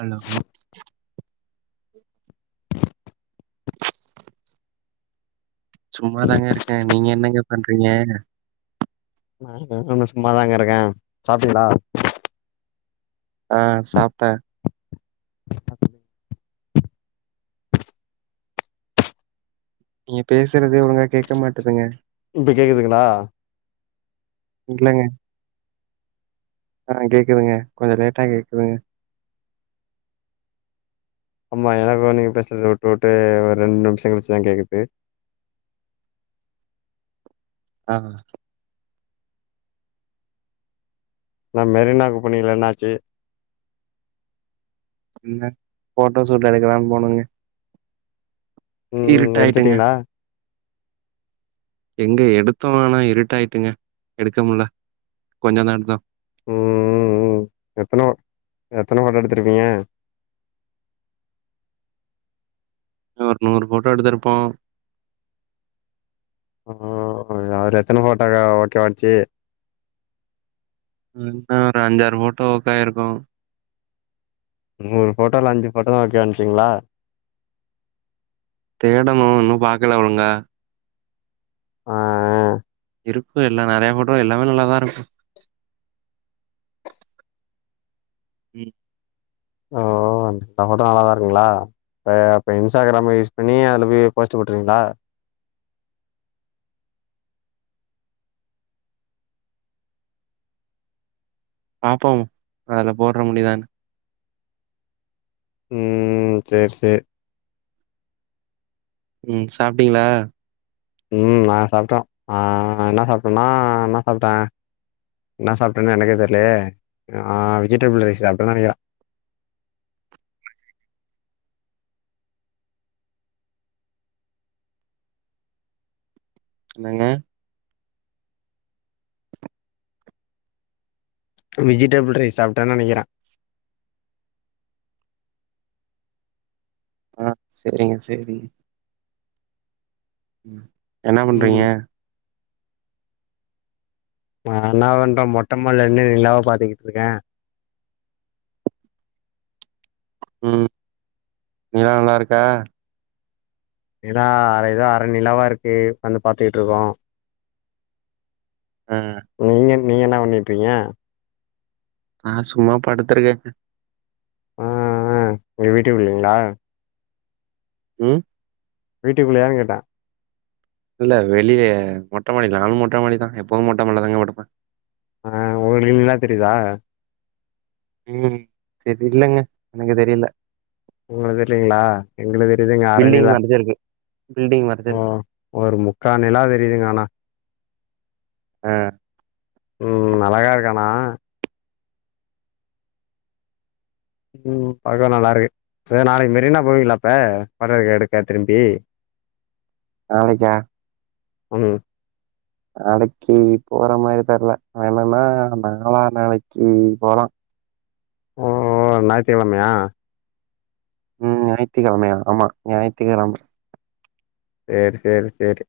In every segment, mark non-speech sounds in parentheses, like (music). Hello சும்மாதாங்க இருக்கே நீங்க என்னங்க பண்றிங்க (unintelligible) சும்மாதாங்க இருக்கே சாப்டிங்களா ஆ சாப்ட்டே நீங்க பேசுறதே ஒழுங்கா கேட்க மாட்டதுங்க இப்ப கேக்குதுங்ளா இல்லங்க ஆ கேக்குதுங்க கொஞ்சோ லேட்டா கேக்குதுங்க அம்மா எனக்கு நீங்க பேசுறது விட்டு விட்டு ஒரு ரெண்டு நிமிஷொ கழிச்சிதா கேட்குது ஆ நா மெரினாக் போனிங்ளே என்னாச்சு இல்ல போட்டோ ஷூட் எடுக்கலான் போனோங்க ம் இருட்டாயிட்டுங்க. எடுத்துட்டிங்ளா எங்க எடுத்தோ ஆனா இருட்டு ஆயிட்டுங்க எடுக்க முட்ல கொஞ்சந் தா எடுத்தோ ம் ம் ம் எத்தன எத்தன வாட்ட் எடுத்துருப்பீங்க ஒரு நூறு போட்டோ எடுத்திருப்போ ம் அதுல எத்தன போட்டக்கா ஓகே ஆச்சு ம் ஆ ஒரு அஞ்சாறு போட்டோ ஓகே ஆய்ருக்கு நூறு போட்டோல அஞ்சு போட்டோ தா ஓகே ஆனுச்சிங்ளா தேடனு இன்னு பாக்கல ஒழுங்கா ஆ இருக்கு எல்லா நெறயா போட்டோ எல்லாமே நல்லாதா இருக்கு ம் ஓ இந்த போட்டா அழகா இருக்குங்ளா இப்ப அப்ப இன்ஸ்டாகிராம யூஸ் பண்ணி அதுல போய் போஸ்ட் போட்றீங்களா பாப்போ அதுல போடுற முடிதானு ம் செரி செரி ம் சாப்டீங்கல்ல ம் நா சாப்ட்டோம் ஆ என்ன சாப்ட்டோம்னா என்ன சாப்ட்டே என்ன சாப்ட்டேன்னு எனக்கே தெரிலயே ஆ வெஜிடபிள் ரைஸ் சாப்ட்டே தா நெனைக்கிறே என்னங்க வெஜிடபிள் ரைஸ் சாப்ட்டேன்னு நெனைக்கிறே ஆ செரிங்க செரிங்க என்ன ம் பண்றீங்க நா என்ன பண்றே மொட்ட மாடில நின்னு நிலாவ பாத்துக்கிட்டுருக்கே ம் நிலா நல்லா இருக்கா ஏன்னா அ ஏதோ அரை நிலாவா இருக்கு வந்து பாத்துத்துட்டு இருக்கோம் ஆ நீங்க நீங்க என்ன பண்ணிட்ருக்கீங்க ஆ சும்மா படுத்துருக்கே ம் ம் எங்க வீட்டுக்குள்ளைங்களா ம் வீட்டுக்குள்ளேயானு கேட்ட இல்ல வெளியே மொட்ட மாடி நானும் மொட்ட மாடி தான் எப்வும் மொட்ட மாடியிலதாங்க படுப்பேன் ஆ உங்களுக்கு நிலா தெரிதா ம் செரி இல்லங்க எனக்கு தெரில உங்களுக்கு தெரிலீங்களா எங்களுக்கு தெரியுதுங்க அர பில்டிங் நிலா மறச்சிருக்கு பில்டிங் ஓ மறச்சிருக்கு ஒரு முக்கால் நிலா தெரியுதுங்க ஆனா ஆ ம் ம் அழகா இருக்கேனா ம் பக்க நல்லாருக்கு செரி நாளைக்கு மெரினா போவீங்களா இப்ப படஎடுக்க திரும்பி நாளைக்கா ம் நாளைக்கு போற மாரி தெர்ல வேணுன்னா நம்ப நாலா நாளைக்கு போலா வர ஞாயித்துக்கெழமையா ம் ஞாயித்துக்கெழமையா ஆமா ஞாயித்துக்கெழமை செரி செரி செரி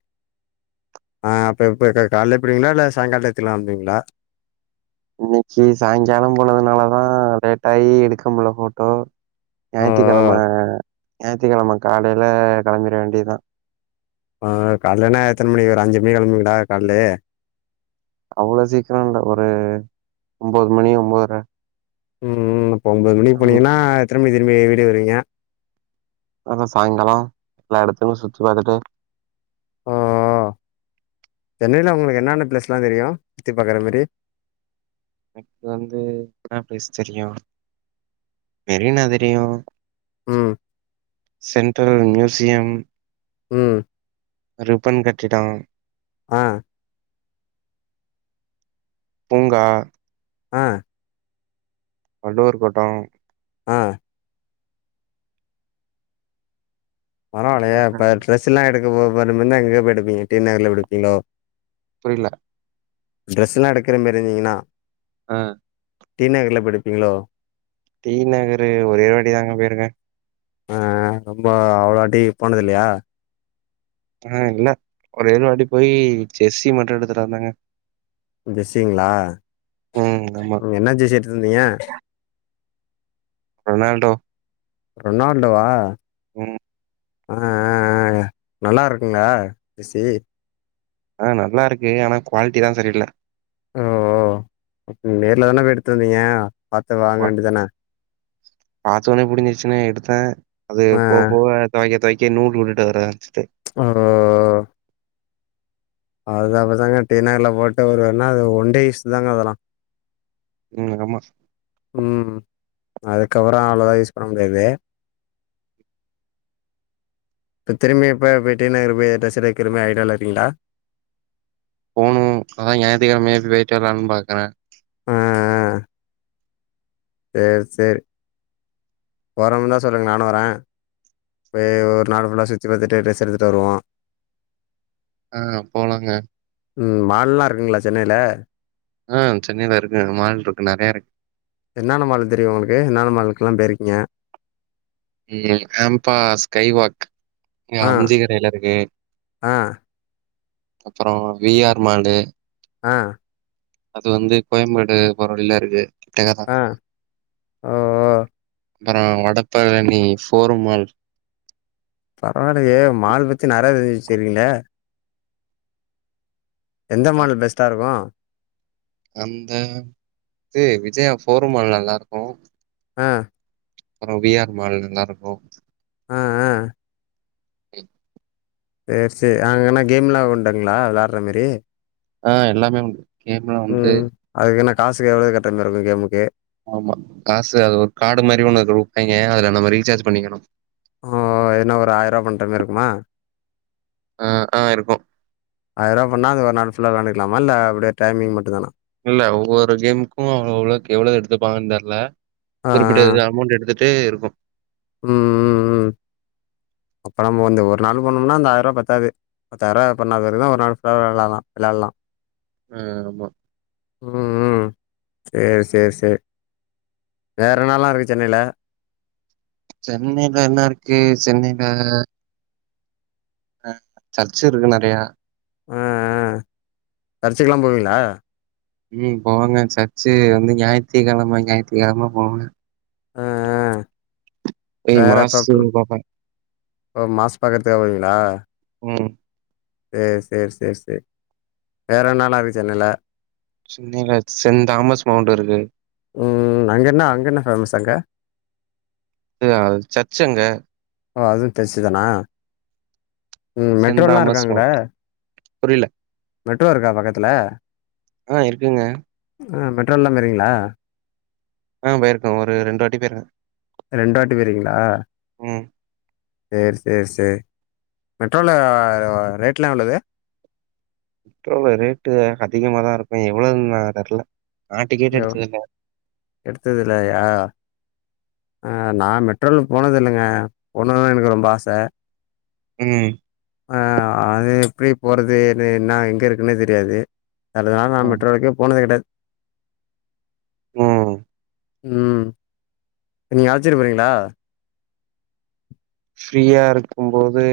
ஆ அப்ப இப்போ கால்ல போய்டுவீங்களா இல்ல சாயங்கால டயத்துல வந்தீங்களா இன்னைக்கு சாயங்காலம் போனதுனால தா லேட்டாயி எடுக்க முடில போட்டோ ஓ ஞாயித்திக்கிழம ஞாயித்திக்கிழம காலையில கெளம்பிட வேண்டியதுதா ஆ கால்லனா எத்தன மணி ஒரு அஞ்சு மணிக் கெளம்புவீங்களா கால்லேயே அவ்ளோ சீக்கிரம் இல்ல ஒரு ஒம்பது மணி ஒம்பதுர ம் ம் இப்போ ஒம்பது மணிக்கு போனீங்ன்னா எத்தன மணிக்கு திரும்பி வீட்டுக்கு வருவீங்க நல்ல சாயங்காலம் எல்லா எடத்துக்கும் சுத்தி பாத்துட்டு சென்னைல உங்களுக்கு என்னன்ன பிளேஸ்லாம் தெரியும் சுத்தி பாக்கற மாதிரி எனக்கு வந்து என்னா பிளேஸ் தெரியு மெரினா தெரியு ம் சென்ட்ரல் மியூசியம் ம் ரிப்பன் கட்டிடோ ஆ பூங்கா ஆ வள்ளுவர் கோட்டோ ஆ அப்றோ பரவாலையே என்ன இப்ப ட்ரெஸ் எல்லா எடுக்கபோகும் முன்னே எங்க போய் எடுப்பீங்க டீ நகர்ல போய் எடுப்பீங்ளோ புரில ட்ரெஸ்ல்லா எடுக்குற மேரி இருந்திங்கன்னா அ டீ நகர்ல போய் எடுப்பீங்ளோ டீ நகரு ஒரே ஒருவாட்டி தாங்க போயிருக்க ஆ ரொம்ப அவ்ளாட்டி போனதுல்லையா ஆ இல்ல ஒரே ஒரு வாட்டி போயி ஜெர்ஸி மட்டு எடுத்துட்டு வந்தங்க ஜெஸ்ஸிங்ளா ம் ஆமா நீங்க என்ன ஜெஸ்ஸி எடுத்துட்டுவந்தீங்க ரொனால்டோ ரொனால்டோவா ம் ஆ ஆ ஆ நல்லா இருக்குங்களா ஜெஸ்சி ஆ நல்லா இருக்கு ஆனா குவாலாட்டி தா சரியில்ல ஓ ஓ நேர்ல தானே போய் எடுத்து வந்தீங்க பாத்து வாங்க வேண்டிதானே பாத்த ஒட்னே புடிஞ்சிருச்சுன்னு எடுத்தே அது ஆ போக போக தொவைக்க தொவைக் கே நூல் வுட்டுட்டு வர ஆரம்ச்சிட்டு ஆரோ அது அப்டிதாங்க டீ நகர்ல போட்டு ஒரு ஒன்னா அது ஒன்டேயூஸ் தாங்க வரு ம் ஆமா ம் அதுக்கவறொ அவ்ளோதா யூஸ் பண்ண முடியாது இப்போ திரும்பி இப்போ போய்ட்டு டீ நகர் போய் டிரஸ் எடுக்குற மாதிரி ஐடியாவ்ல இருகிங்களா போனூ அதா ஞாயத்துக்கெழமையே போயிட்டு வரலாம்னு பாக்குற ஆஆ சேரி சேரி போறோம்னா சொல்லுங்க நானு வரே போய் ஒரு நாள் ஃபுல்லா சுத்தி பார்த்துட்டு ட்ரஸ் எடுத்துட்டு வருவோ ஆ போலாங்க ம் மால்லாஇருக்குங்ளா சென்னையில ம் சென்னைல இருக்குங்க மால்ருக்கு நறைய இருக்கு என்னென்ன மாலு தெரியு உங்களுக்கு என்னென்ன மாலுக்கெல்லா பேயிருக்கீங்க எல்கப்பாஸ் ஸ்கைவாக் இங்க ஆ அம்ஞ்சிகரைல இருக்கு ஆ அப்பறொ வி ஆர் மாலு ஆ அது வந்து கோயம்பேடு போற வழில இருக்கு (unintelligible) ஆ ஓ ஓ அப்புறோ வடப்பழனி நீ ப்போருமால் பரவால்லயே மால் பத்தி நெறையா தெரிஞ்ச்சி வெச்சிருகீங்ளே எந்த அ மால் பெஸ்ட்டா இருக்கு அந்த இது விஜயா ப்போருமால் நல்லா இருக்கு அ அப்புறம் வி ஆர் மால் நல்லா இருக்கு அ அ ம் சேர்சேர் அங்கனா கேம்லா உண்டுங்ளா வெளாரமாரி ஆ எல்லாமே உண்டு கேம்லா உண்டு ம் அதுக்கு என்ன காசு எவ்ளோ கட்ற மாரிருக்கு கேமுக்கு ஆமா காசு அது ஒரு கார்டு மாரி ஒண்ணுக்குடுப்பாயங்க அதுல நம்ம ரீசார்ஜ் பண்ணிக்கணு ஓ ன்னா ஒரு ஆயிரூபா பண்ணுற மாரி ருக்குமா அ அ இருக்கு ஆயிரூபா பண்ண அந்த ஒரு நாள் புல்லா வெளான்டுக்கலாம இல்ல அப்டியே டைமிங் மட்டு தானா இல்ல ஒவ்வொரு கேமுக்கு அவ்ளோக் எவ்ளோ எடுத்துப்பாங்கன்னு தெர்ல ஆ ஆ குறிப்பிட்ட இது அமௌண்ட் எடுத்துட்டு டே இருக்கு ம் ம் ம் அப்ப நம்ம வந்து ஒரு நாள் போனம்னா அந்த ஆயிரூபா பத்தாது பத்தாயிருபா பாண்ணா பெறகு ஒரு நாள் ஃபேவரா விளால்லா விளாட்லா அ ஆமா ம் ம் சேர் சேர் சேர் வேற ன்னாலா இருக்கு சென்னையில சென்னையில ன்னா இருக்கு சென்னையில ஆ சர்ச்சிருக்கு நெறையா அ அ சர்ச்சிக்கல்லா போவீங்ளா ம் போவங்க சர்ச்சு வந்து ஞாயித்துக்கெழம ஞாயித்துக்கெழம போவங்க ஆ ஏ மாசு பாப்ப ஒ மாஸ் பாக்கறதுக்காக வருவீங்ளா ம் சேர் சேர் சேர் சேர் வேற என்ன எல்லா இருக்கு சென்னையில சென்னைல சென்ட் தாமஸ் மவுண்ட் இருக்கு ம் அங்கென்ன அங்கென்ன ஃபேமஸ் அங்க து அது சர்ச்சுங்க ஓ அதுவு சர்ச்சு தானா ம் சென்ட் மெட்ரோல்லா இருக்கா தாமஸ் அங்கட மவுண்ட் புரில மெட்ரோ இருக்கா பக்கத்துல ஆ இருக்குங்க ஆ மெட்ரோல்லா போயிருக்கீங்ளா ஆ போயிருக்க ஒரு ரெண்டு வாட்டி போயிருக்க ரெண்டு வாட்டி போய்ருகிங்களா ம் சேர் சேர்சேர் மெட்ரோல ரேட்லா எவ்ளவு மெட்ரோல ரேட்டு அதிகமா தா இருக்கு எவ்ளவுன்னு நா தெர்ல நா டிக்கெட் எடுத்ததுல்ல எடுத்ததுல்லையா நா மெட்ரோல போனது இல்லங்க போணுன்னு எனக்கு ரொம்ப ஆச ம் அ அது எப்டி போறது எது என்ன எங்க இருக்குன்னே தெரியாது அதனால நா ம் மெட்ரோக்கே போனது கெடையாது ம் ம் நீங்க அலச்சிட்டு போறீங்களா ஃப்ரீயா இருக்கும் போது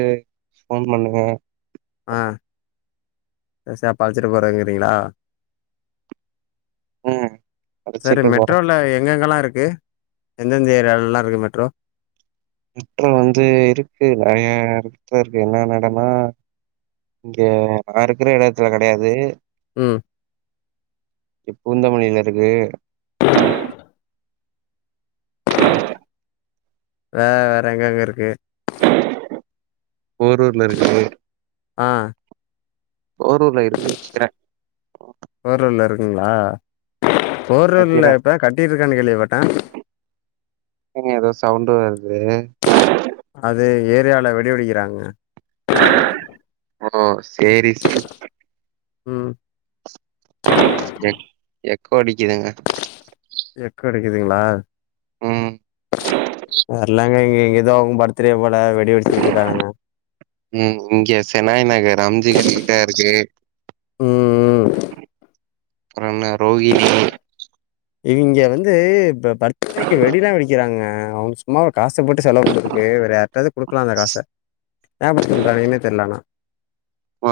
ஃபோன் பண்ணுங்க ஆ பெஸ்சாப் அல்ச்சிட்டு போறீங்கிறீங்ளா ம் செரி அடிச்சிட்டு போறேன் மெட்ரோல்ல எங்கெங்கல்லா இருக்கு எந்தெந்த ஏரியாயெல்லல்லா இருக்கு மெட்ரோ மெட்ரோ வந்து இருக்கு நெறையா எடத்ல இருக்கு என்னென்ன எடனா இங்க நா இருக்கிற எடத்துல கெடையாது ம் இப் பூந்தமல்லில இருக்கு பிளாக் வேற எங்கெங்க இருக்கு போர்ரூர்ல இருக்கு ஆ போரூர்ல்ல இருக்கு க்கிறே போரூர்ல்ல இருக்குங்ளா போரூர்ல்ல நெனைக்கிறேன் இப்பதா கட்டிருக்கா கேள்விபட்ட எங்க ஏதோ சவுண்டு வருது அது ஏரியாவு ல வெடிவெடிக்றாங்க ஓ சேரி சேரி ம் எக் எக்கோ அடிக்குதுங்க எக்கோ அடிக்குதுங்ளா ம் தெர்ல ஏங்க இங்க இங்க ஏதோவு பர்த்டே போல வெடி வெடிச்சுட்டு இருக்கானுங்க ம் இங்க செனாய் நகர் அம்ச்சி கிட்ட இருக்கு ம், ம். அப்பற என்ன ரோகினி இங்க வந்து பர்த்டேக்கு வெடிலா வெடிக்கிறாங்க (unintelligible) சும்மா ஒரு காச போட்டு செலவு பண்றதுக்கு வேற யார்ட்டாவது குடுக்லா அந்த காச ஏ இப்டி பன்றாங்கனே தெரியல ஆனா ஒ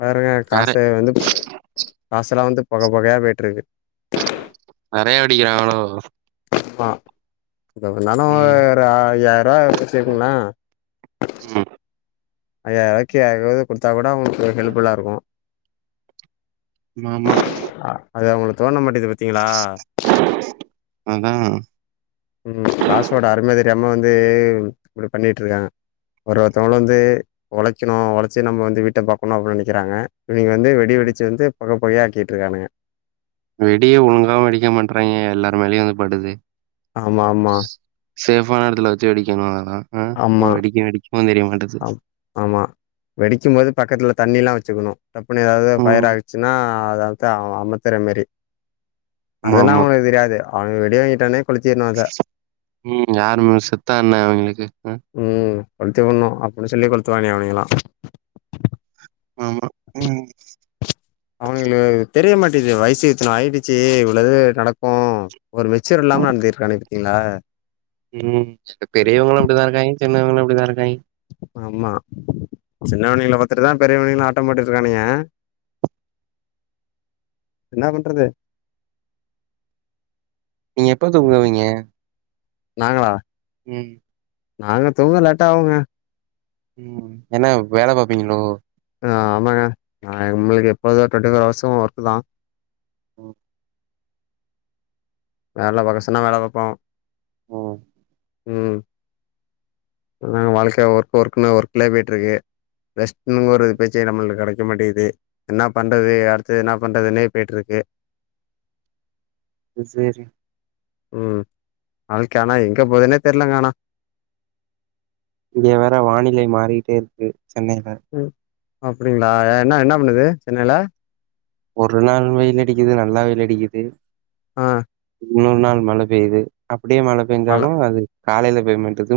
பாருங்க நெற காச வந்து காசெல்லா வந்து பொக பொகயா போயிட்டு இருக்கு நெறைய வெடிக்கிறாங்களோ ஆமா எப்டி இருந்தாலு ஒ ம் ஒரு ஆயி ஐயா (unintelligible) வச்சுங்ளே ஆமா ஐயாயிரூவாக்கி யாருக்காவது குடுத்தா கூட அவுங்களுக்கு ஒரு ஹெல்ப் ஃபுல்லா இருக்கு ஆமா ஆமா அ அது அவுங்ளுக்கு தோண மாட்டுது பாத்தீங்ளா அதா ம் காசோட அரும தெரியாம வந்து இப்டி பண்ணிட்டுருக்காங்க ஒரு ஒருத்தவங்களு வந்து உழைக்கணு உழச்சு நம்ம வந்து வீட்ட பாக்கணு அப்டின்னு நெனைக்கிறாங்க இவங்க வந்து வெடி வெடிச்சு வந்து பொக போகயா ஆக்கிட்டுருக்கானுங்க வெடியு ஒழுங்காவு வெடிக்க மாட்றாங்க எல்லாருமேலயு வந்து படுது ஆமா ஆமா சேஃபான எடத்துல வச்சு வெடிக்கணு அதெல்லா ஆ ஆமா, வெடிக்கு வெடிக்கவு தெரிய மாட்டுது ஆம், ஆமா வெடிக்கும் போது பக்கத்துல தண்ணில்லா வச்சுக்கணு டப்புன்னு ஏதாவது ஃபயர் ம் ஆயி ச்சுனா அத அத்தா அமத்தர மாரி ஆமா அதெல்லா ஆமா ஒனக்கு தெரியாது அவனுங்க வெடி வாங்கிட்டானே கொளுஞ்சிக்கினுவா அத ம் யாருமே செத்தா என்ன அவெங்களுக்கு ம் ம் கொளுத்தி புட்ணு அப்டி சொல்லி கொளுத்துவாங்க அவெங்கெலா ஆமா ம் அவனுகளுக்கு தெரிய மாட்டேன்து வயசு இத்தண ஆயிடுச்சு இவ்ளது நடக்கோ ஒரு மெச்சூர் இல்லாம நடந்திட்ருக்கானே இருத்தீங்களா ம் இப்ப பெரியவங்களும அப்பிடிதா இருக்காய்ங்க சின்னவங்கெளு அப்பிடித்தா இருக்காய்ங்க ஆமா சின்னவங்கெள பாத்துட்டுதா பெரியவணங்க ஆட்டம் போட்டுடு இருக்கானுய (inaudible) என்னா பண்றது நீங்க எப்ப தூங்குவீங்க நாங்களா ம் நாங்க தூங்க லேட்டா ஆவுங்க ம் என்ன வேல பாப்பீங்களோ ஆ ஆமாங்க நா எங்களுக்கு எப்போது ட்வெண்ட்டி ஃபோர் ஹவர்ஸு ஒர்க் தா ம் வேல பாக்க சொன்ன வேல பாப்போ ம் ம் இப்பனா வாழ்க்கைய ஒர்க்கு ஒர்க்குன்னு ஒர்க்லயே பேயிட்டு இருக்கு ரெஸ்டின் ஒரு பீச்சே நம்மளுக்கு கிடைக்க மாட்டேகுது என்ன பண்றது அடுத்தது என்ன பண்றதுனே பேயிட் இருக்கு இன் செரி ம் வாழ்க்க ஆனா எங்க போதுனே தெர்லங்க ஆனா இங்க வேற வானிலை மாறிட்டே இருக்கு சென்னைலே ம் அப்படிங்களா என்ன என்ன பண்ணுது சென்னையில ஒரு நாள் வெயில் அடிக்குது நல்லா வெயில் அடிக்குது ஆ இன்னொரு நாள் மழ பெய்து அப்டியே மழ பெஞ்சாலு அது காலையில பெய்ய மாட்டுது